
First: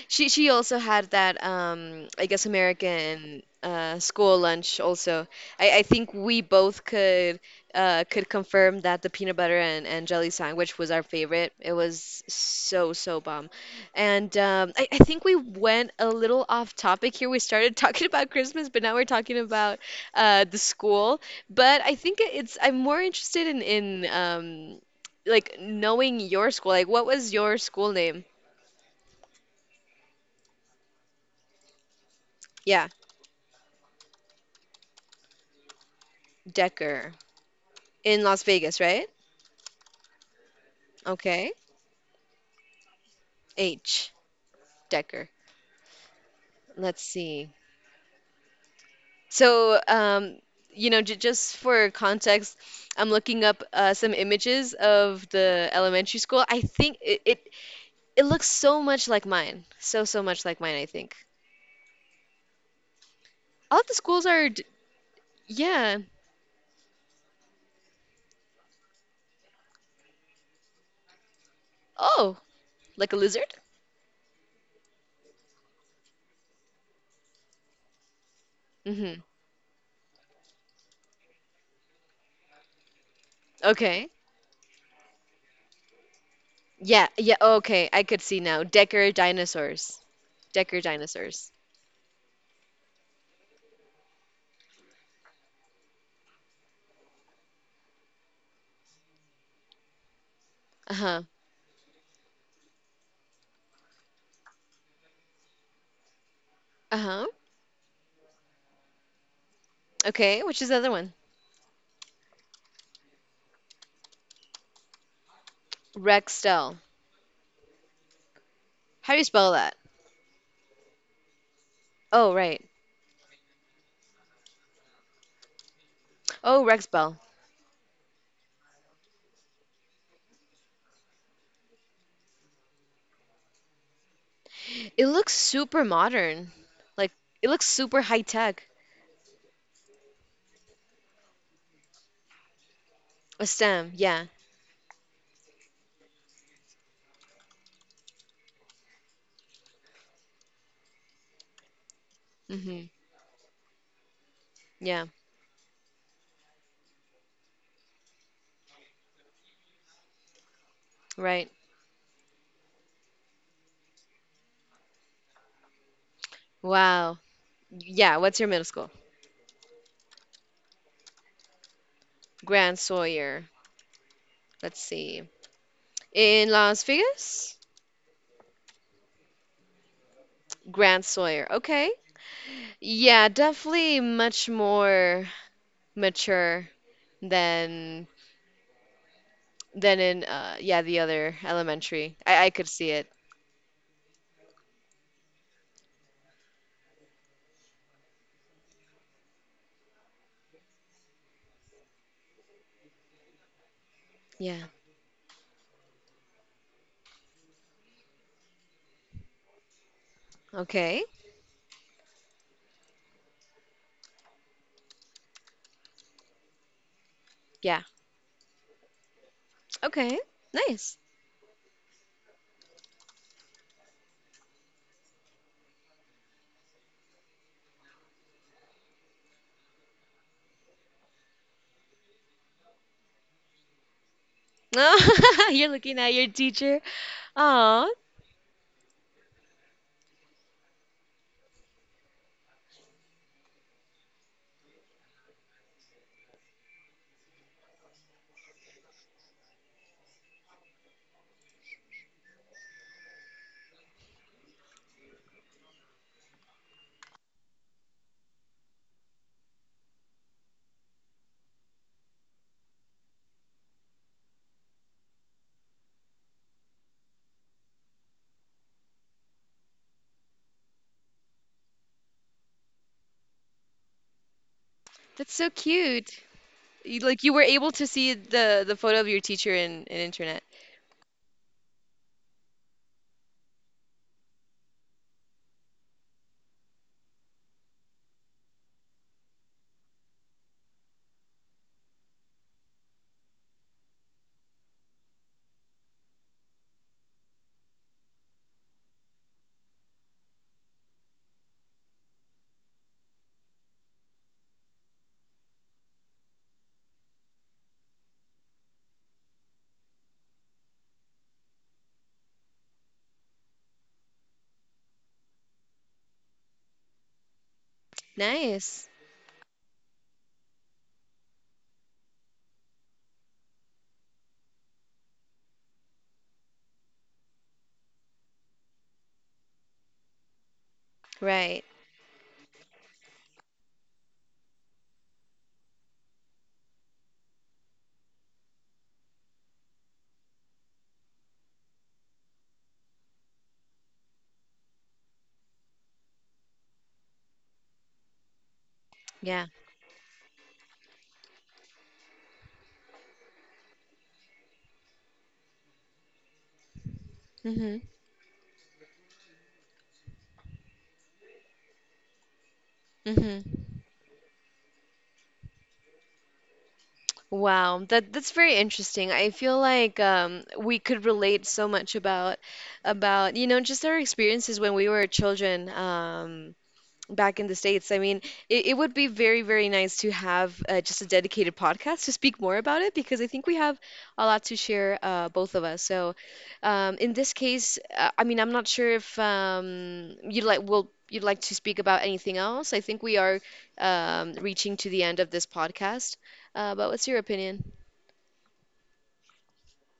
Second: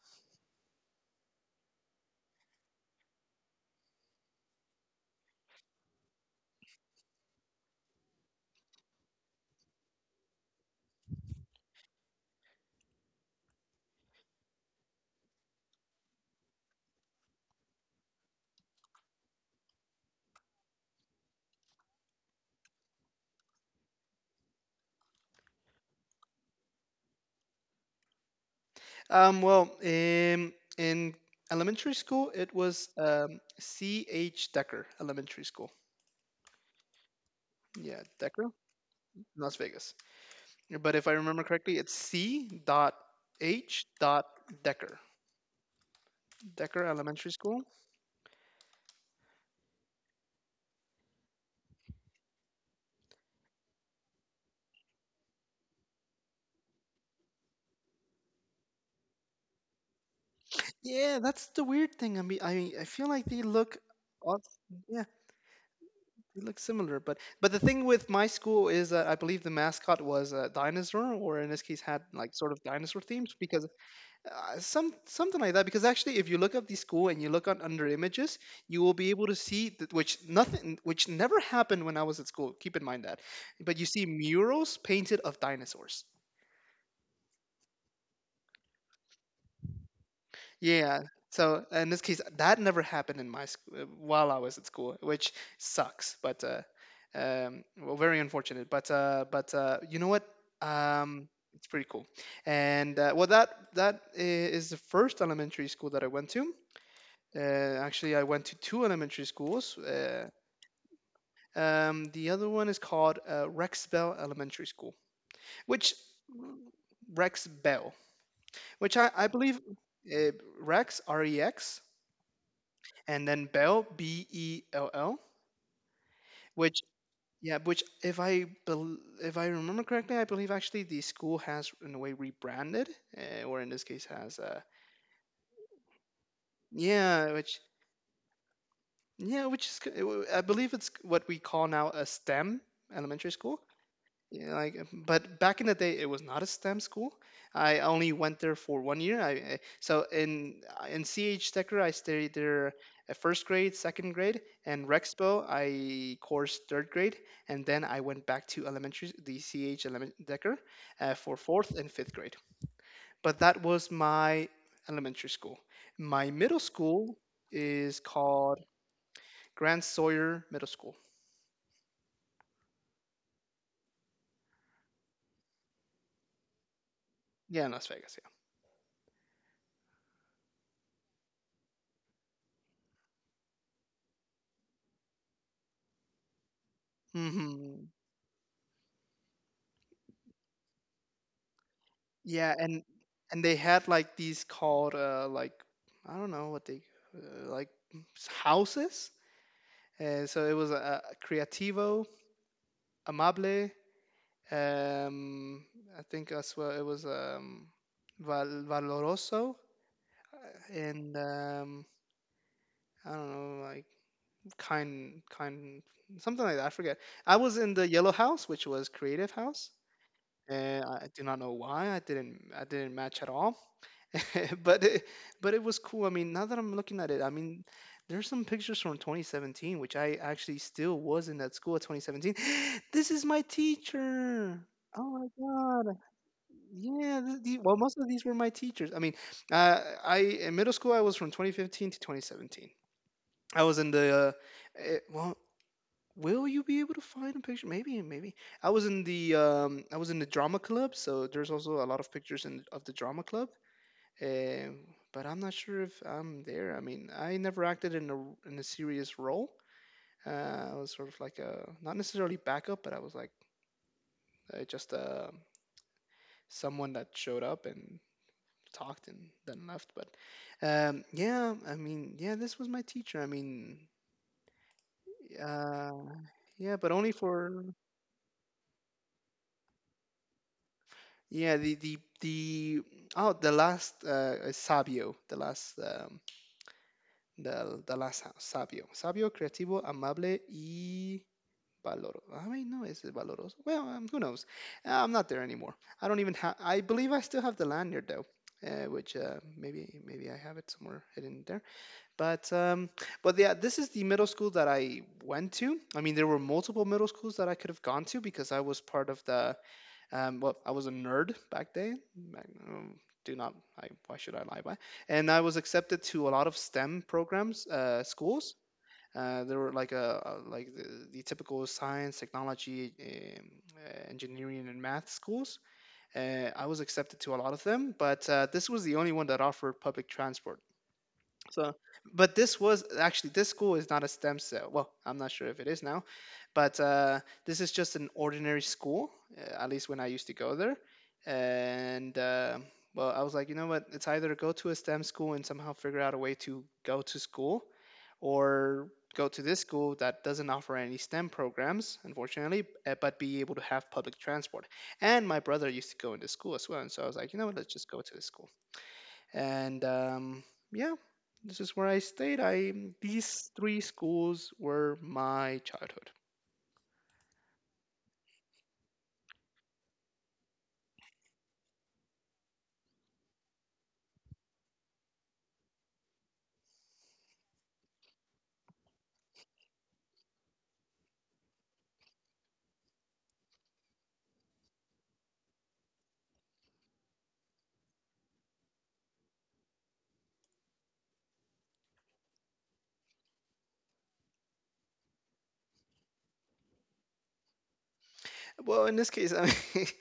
S2: she also had that I guess American school lunch also. I think we both could confirm that the peanut butter and jelly sandwich was our favorite. It was so bomb. And I think we went a little off topic here. We started talking about Christmas, but now we're talking about the school. But I think it's I'm more interested in in like knowing your school. Like what was your school name?
S1: well, in elementary school, it
S2: Yeah,
S1: was C H Decker Elementary School.
S2: Decker.
S1: Yeah,
S2: In Las
S1: Decker,
S2: Vegas, right?
S1: Las Vegas. But if I remember
S2: Okay.
S1: correctly, it's C dot H
S2: H.
S1: dot Decker.
S2: Decker.
S1: Decker
S2: Let's
S1: Elementary
S2: see.
S1: School.
S2: So, um, j just for context, I'm looking up some images of the elementary school. I think it looks so much like mine. So much like mine, I think.
S1: Yeah, that's the weird thing. I mean, I feel like they look,
S2: All of the schools
S1: odd-
S2: are,
S1: yeah,
S2: yeah.
S1: they look similar. But the thing with my school is that I believe the mascot was a dinosaur, or in this case, had like
S2: Oh,
S1: sort of dinosaur
S2: like a
S1: themes
S2: lizard?
S1: because something like that, because actually if you look up the school and you look on under images you will be
S2: Mm-hmm.
S1: able to see that, which nothing which never happened when I was at school. Keep in mind that, but you see
S2: Okay.
S1: murals painted of dinosaurs.
S2: Yeah, yeah, okay. I could see now. Decker dinosaurs. Decker
S1: Yeah,
S2: dinosaurs.
S1: so in this case that never happened in while I was at school, which sucks. But well Very unfortunate, but you know what,
S2: Uh-huh.
S1: um it's pretty cool. And well is the first elementary school that I went to.
S2: Uh-huh.
S1: Actually, I went to two elementary schools.
S2: Okay, which is the other one?
S1: The other one is called Rex Bell Elementary School, which
S2: Rexdale.
S1: Rex Bell, which
S2: How do you
S1: I
S2: spell
S1: believe,
S2: that?
S1: uh, Rex R E X
S2: Oh, right.
S1: and then Bell B E L L,
S2: Oh,
S1: which
S2: Rex Bell.
S1: yeah, which if I remember correctly, I believe actually the school has in a way rebranded, or in this case has
S2: It looks super modern. Like
S1: yeah,
S2: it
S1: which
S2: looks super high tech.
S1: yeah, which is I believe it's what we call now a STEM elementary
S2: A
S1: school.
S2: STEM, yeah.
S1: Yeah, like, but back in the day, it was not a STEM school. I only went there for 1 year. So in CH Decker, I stayed there
S2: hmm
S1: at first grade, second grade, and
S2: Yeah,
S1: Rexpo, I coursed third grade, and then I went back to elementary, the CH element Decker, for
S2: right.
S1: fourth and fifth grade. But that was my elementary school. My middle school
S2: Wow.
S1: is
S2: Yeah, what's your
S1: called
S2: middle school?
S1: Grand Sawyer Middle School.
S2: Grand Sawyer. Let's see. In Las Vegas?
S1: Yeah, in Las Vegas.
S2: Grand Sawyer. Okay. Yeah, definitely much more mature
S1: Yeah. Hmm.
S2: than than in yeah, the other elementary. I
S1: Yeah,
S2: could see it.
S1: and they had like these called like, I don't know what they, uh, like houses. So it was a creativo, amable.
S2: Yeah.
S1: Um, I think as well it was valoroso,
S2: Okay.
S1: and I don't know, like kind, something like that. I forget. I was in
S2: Yeah.
S1: the yellow house, which was creative house,
S2: Okay.
S1: and
S2: Nice.
S1: I do not know why I didn't match at all. But it, but it was cool. I mean, now that I'm looking at it, I mean, there's some pictures from 2017, which I actually still was in that school at 2017. This is my teacher. Oh my
S2: Oh, you're
S1: God.
S2: looking at your teacher.
S1: Yeah. Well,
S2: Oh,
S1: most of these were my teachers. I mean, I in middle school I was from 2015 to 2017. I was in the well. Will you be able to find a picture? Maybe, maybe. I was in the I was in the drama club, so there's also a lot of pictures in of the drama club. Um, but I'm not sure if I'm there. I mean, I never acted in a serious role. I was sort of like a not necessarily backup, but I was like just someone that showed up and talked and then left. But yeah, I mean, yeah, this was my teacher. I mean,
S2: that's so
S1: uh,
S2: cute.
S1: yeah, but
S2: You,
S1: only
S2: you were
S1: for
S2: able to see the photo of your teacher in internet.
S1: yeah the the the oh the last sabio, the last the sabio, sabio creativo amable y Valor. I mean, no, is it Valoroso? Well, who knows? I'm not there anymore. I don't even have. I believe I still have the lanyard though, which maybe maybe I have it somewhere hidden there. But um, but yeah, this is the middle school that I went to. I mean, there were multiple middle schools that I could have gone to because I was part of the. Well, I was a nerd back then. Do not. I, why should I lie? Why? And I was accepted to a lot of STEM programs, schools.
S2: Nice.
S1: There were like the typical science, technology, um, engineering, and math schools. I was accepted to a lot of them, but this was the only one that offered public transport.
S2: Right.
S1: So, but this was actually this school is not a STEM cell. Well, I'm not sure if it is now, but this is just an ordinary school, at least when I used to go there. And well, I was like, you know what? It's either go to a STEM school and somehow figure out a way to go to school, or go to
S2: Yeah.
S1: this school that doesn't offer any STEM programs, unfortunately, but be able to have public transport. And my brother used to go into school as well. And so I was like, you know what? Let's
S2: Mhm.
S1: just go to this school. And yeah, this is where I stayed. I These three
S2: Mhm.
S1: schools were my childhood.
S2: Wow, that's very interesting. I feel like we could relate so much about just our experiences when we were children. Back in the States. I mean, it would be very, very nice to have just a dedicated podcast to speak more about it because I think we have a lot to share, both of us. So, in this case, I mean, I'm not sure if you'd like will you'd like to speak about anything else. I think we are reaching to the end of this podcast. But what's your opinion?
S1: Well, in this case, I mean,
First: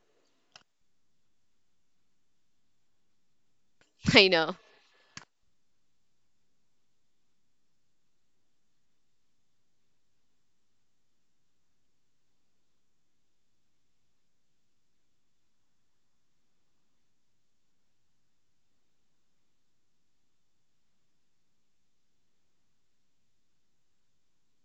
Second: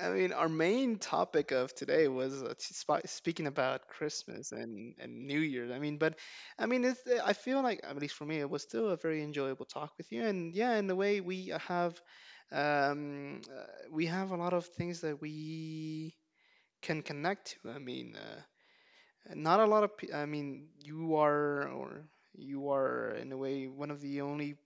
S1: I mean, our main topic of today was speaking about
S2: I
S1: Christmas
S2: know.
S1: and New Year's. I mean, but I mean, I feel like, at least for me, it was still a very enjoyable talk with you. And yeah, in a way, um, uh, we have a lot of things that we can connect to. I mean, not a lot of. I mean, you are in a way one of the only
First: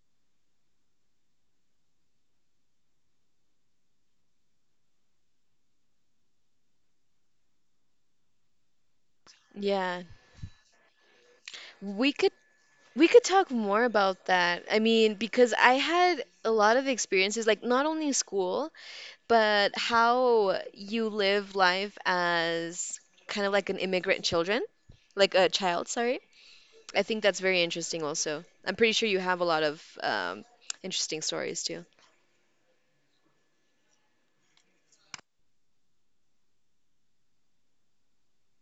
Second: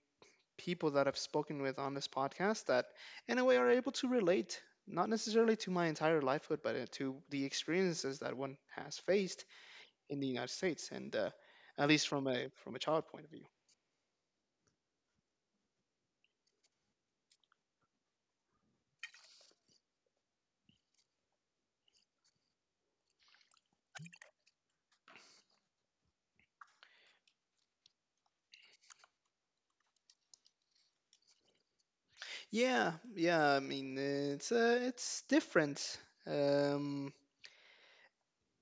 S1: people that I've spoken with on this podcast that, in a way, are able to relate, not necessarily to my entire lifehood, but to the experiences that one has faced
S2: Yeah,
S1: in the United States, and at least
S2: we could
S1: from a child point of view.
S2: talk more about that. I mean, because I had a lot of experiences, like not only in school, but how you live life as kind of like an immigrant children, like a child, sorry. I think that's very interesting also. I'm pretty sure you have a lot of interesting stories too.
S1: Yeah, yeah. I mean, it's different. Um,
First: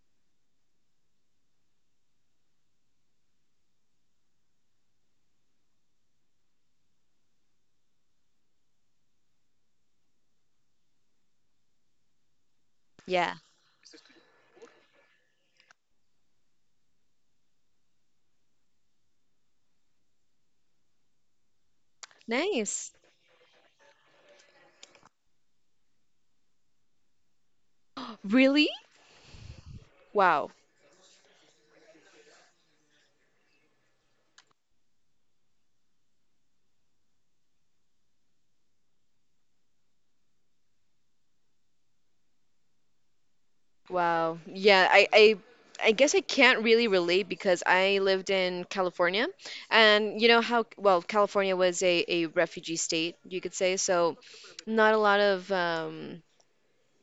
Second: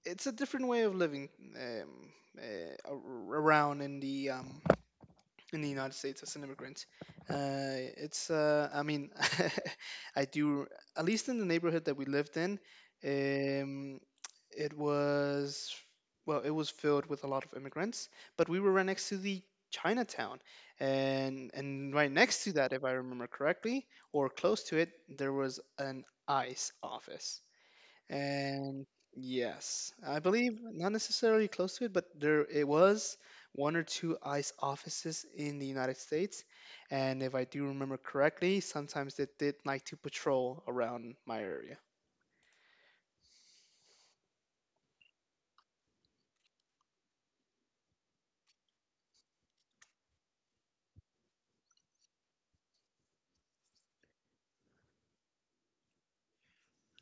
S1: it's a different way of living um, around in the United States as an immigrant. I mean, I do, at least in the neighborhood that we lived in,
S2: Yeah.
S1: um, it was, well, it was filled with a lot of immigrants, but we were right next to the Chinatown. And right next to that, if
S2: Nice.
S1: I remember correctly, or close to it, there was an ICE office.
S2: Really?
S1: And yes, I
S2: Wow.
S1: believe not necessarily close to it, but there it was one or two ICE offices in the United States. And if I do remember correctly, sometimes they did like to patrol around my area.
S2: Wow. Yeah, I guess I can't really relate because I lived in California and you know how well California was a refugee state, you could say, so not a lot of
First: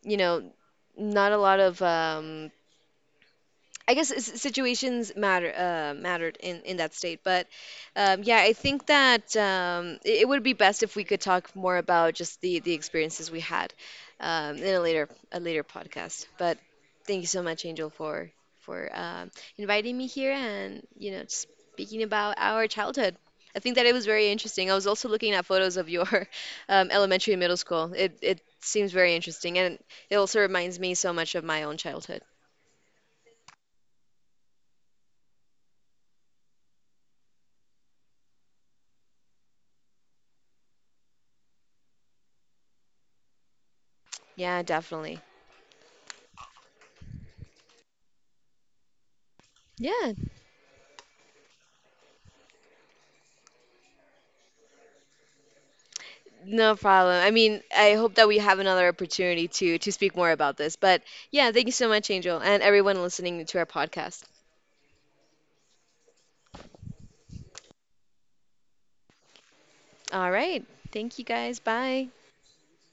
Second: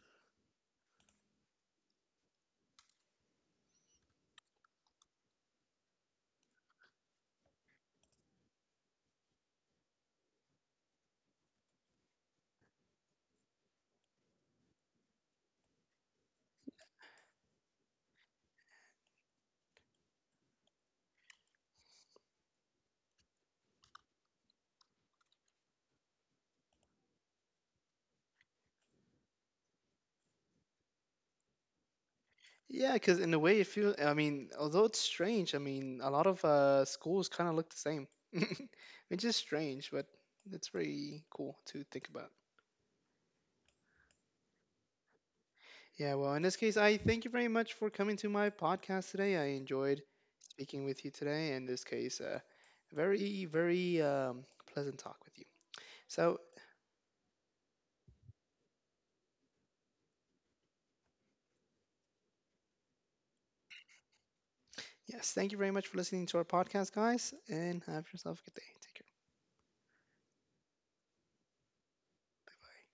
S2: you know, not a lot of I guess s- situations matter mattered in that state, but yeah, I think that it would be best if we could talk more about just the experiences we had in a later podcast. But thank you so much, Angel, for for um, inviting me here and you know speaking about our childhood. I think that it was very interesting. I was also looking at photos of your elementary and middle school. It seems very interesting, and it also reminds me so much of my own childhood.
S1: Yeah, because in a way, it feels, I mean, although it's strange, I mean, a lot of schools kind of look the same, which is strange, but it's very cool to think about.
S2: Yeah, definitely.
S1: Yeah, well, in this case, I thank you very much for coming to my podcast today. I enjoyed
S2: Yeah,
S1: speaking with you today. In this case, very, very pleasant talk with you. So,
S2: no problem. I mean, I hope that we have another opportunity to speak more about this. But yeah, thank you so much, Angel, and everyone listening to our podcast.
S1: yes, thank you very much for listening to our podcast, guys, and have yourself a good day. Take care.
S2: All right. Thank you guys. Bye.
S1: Bye.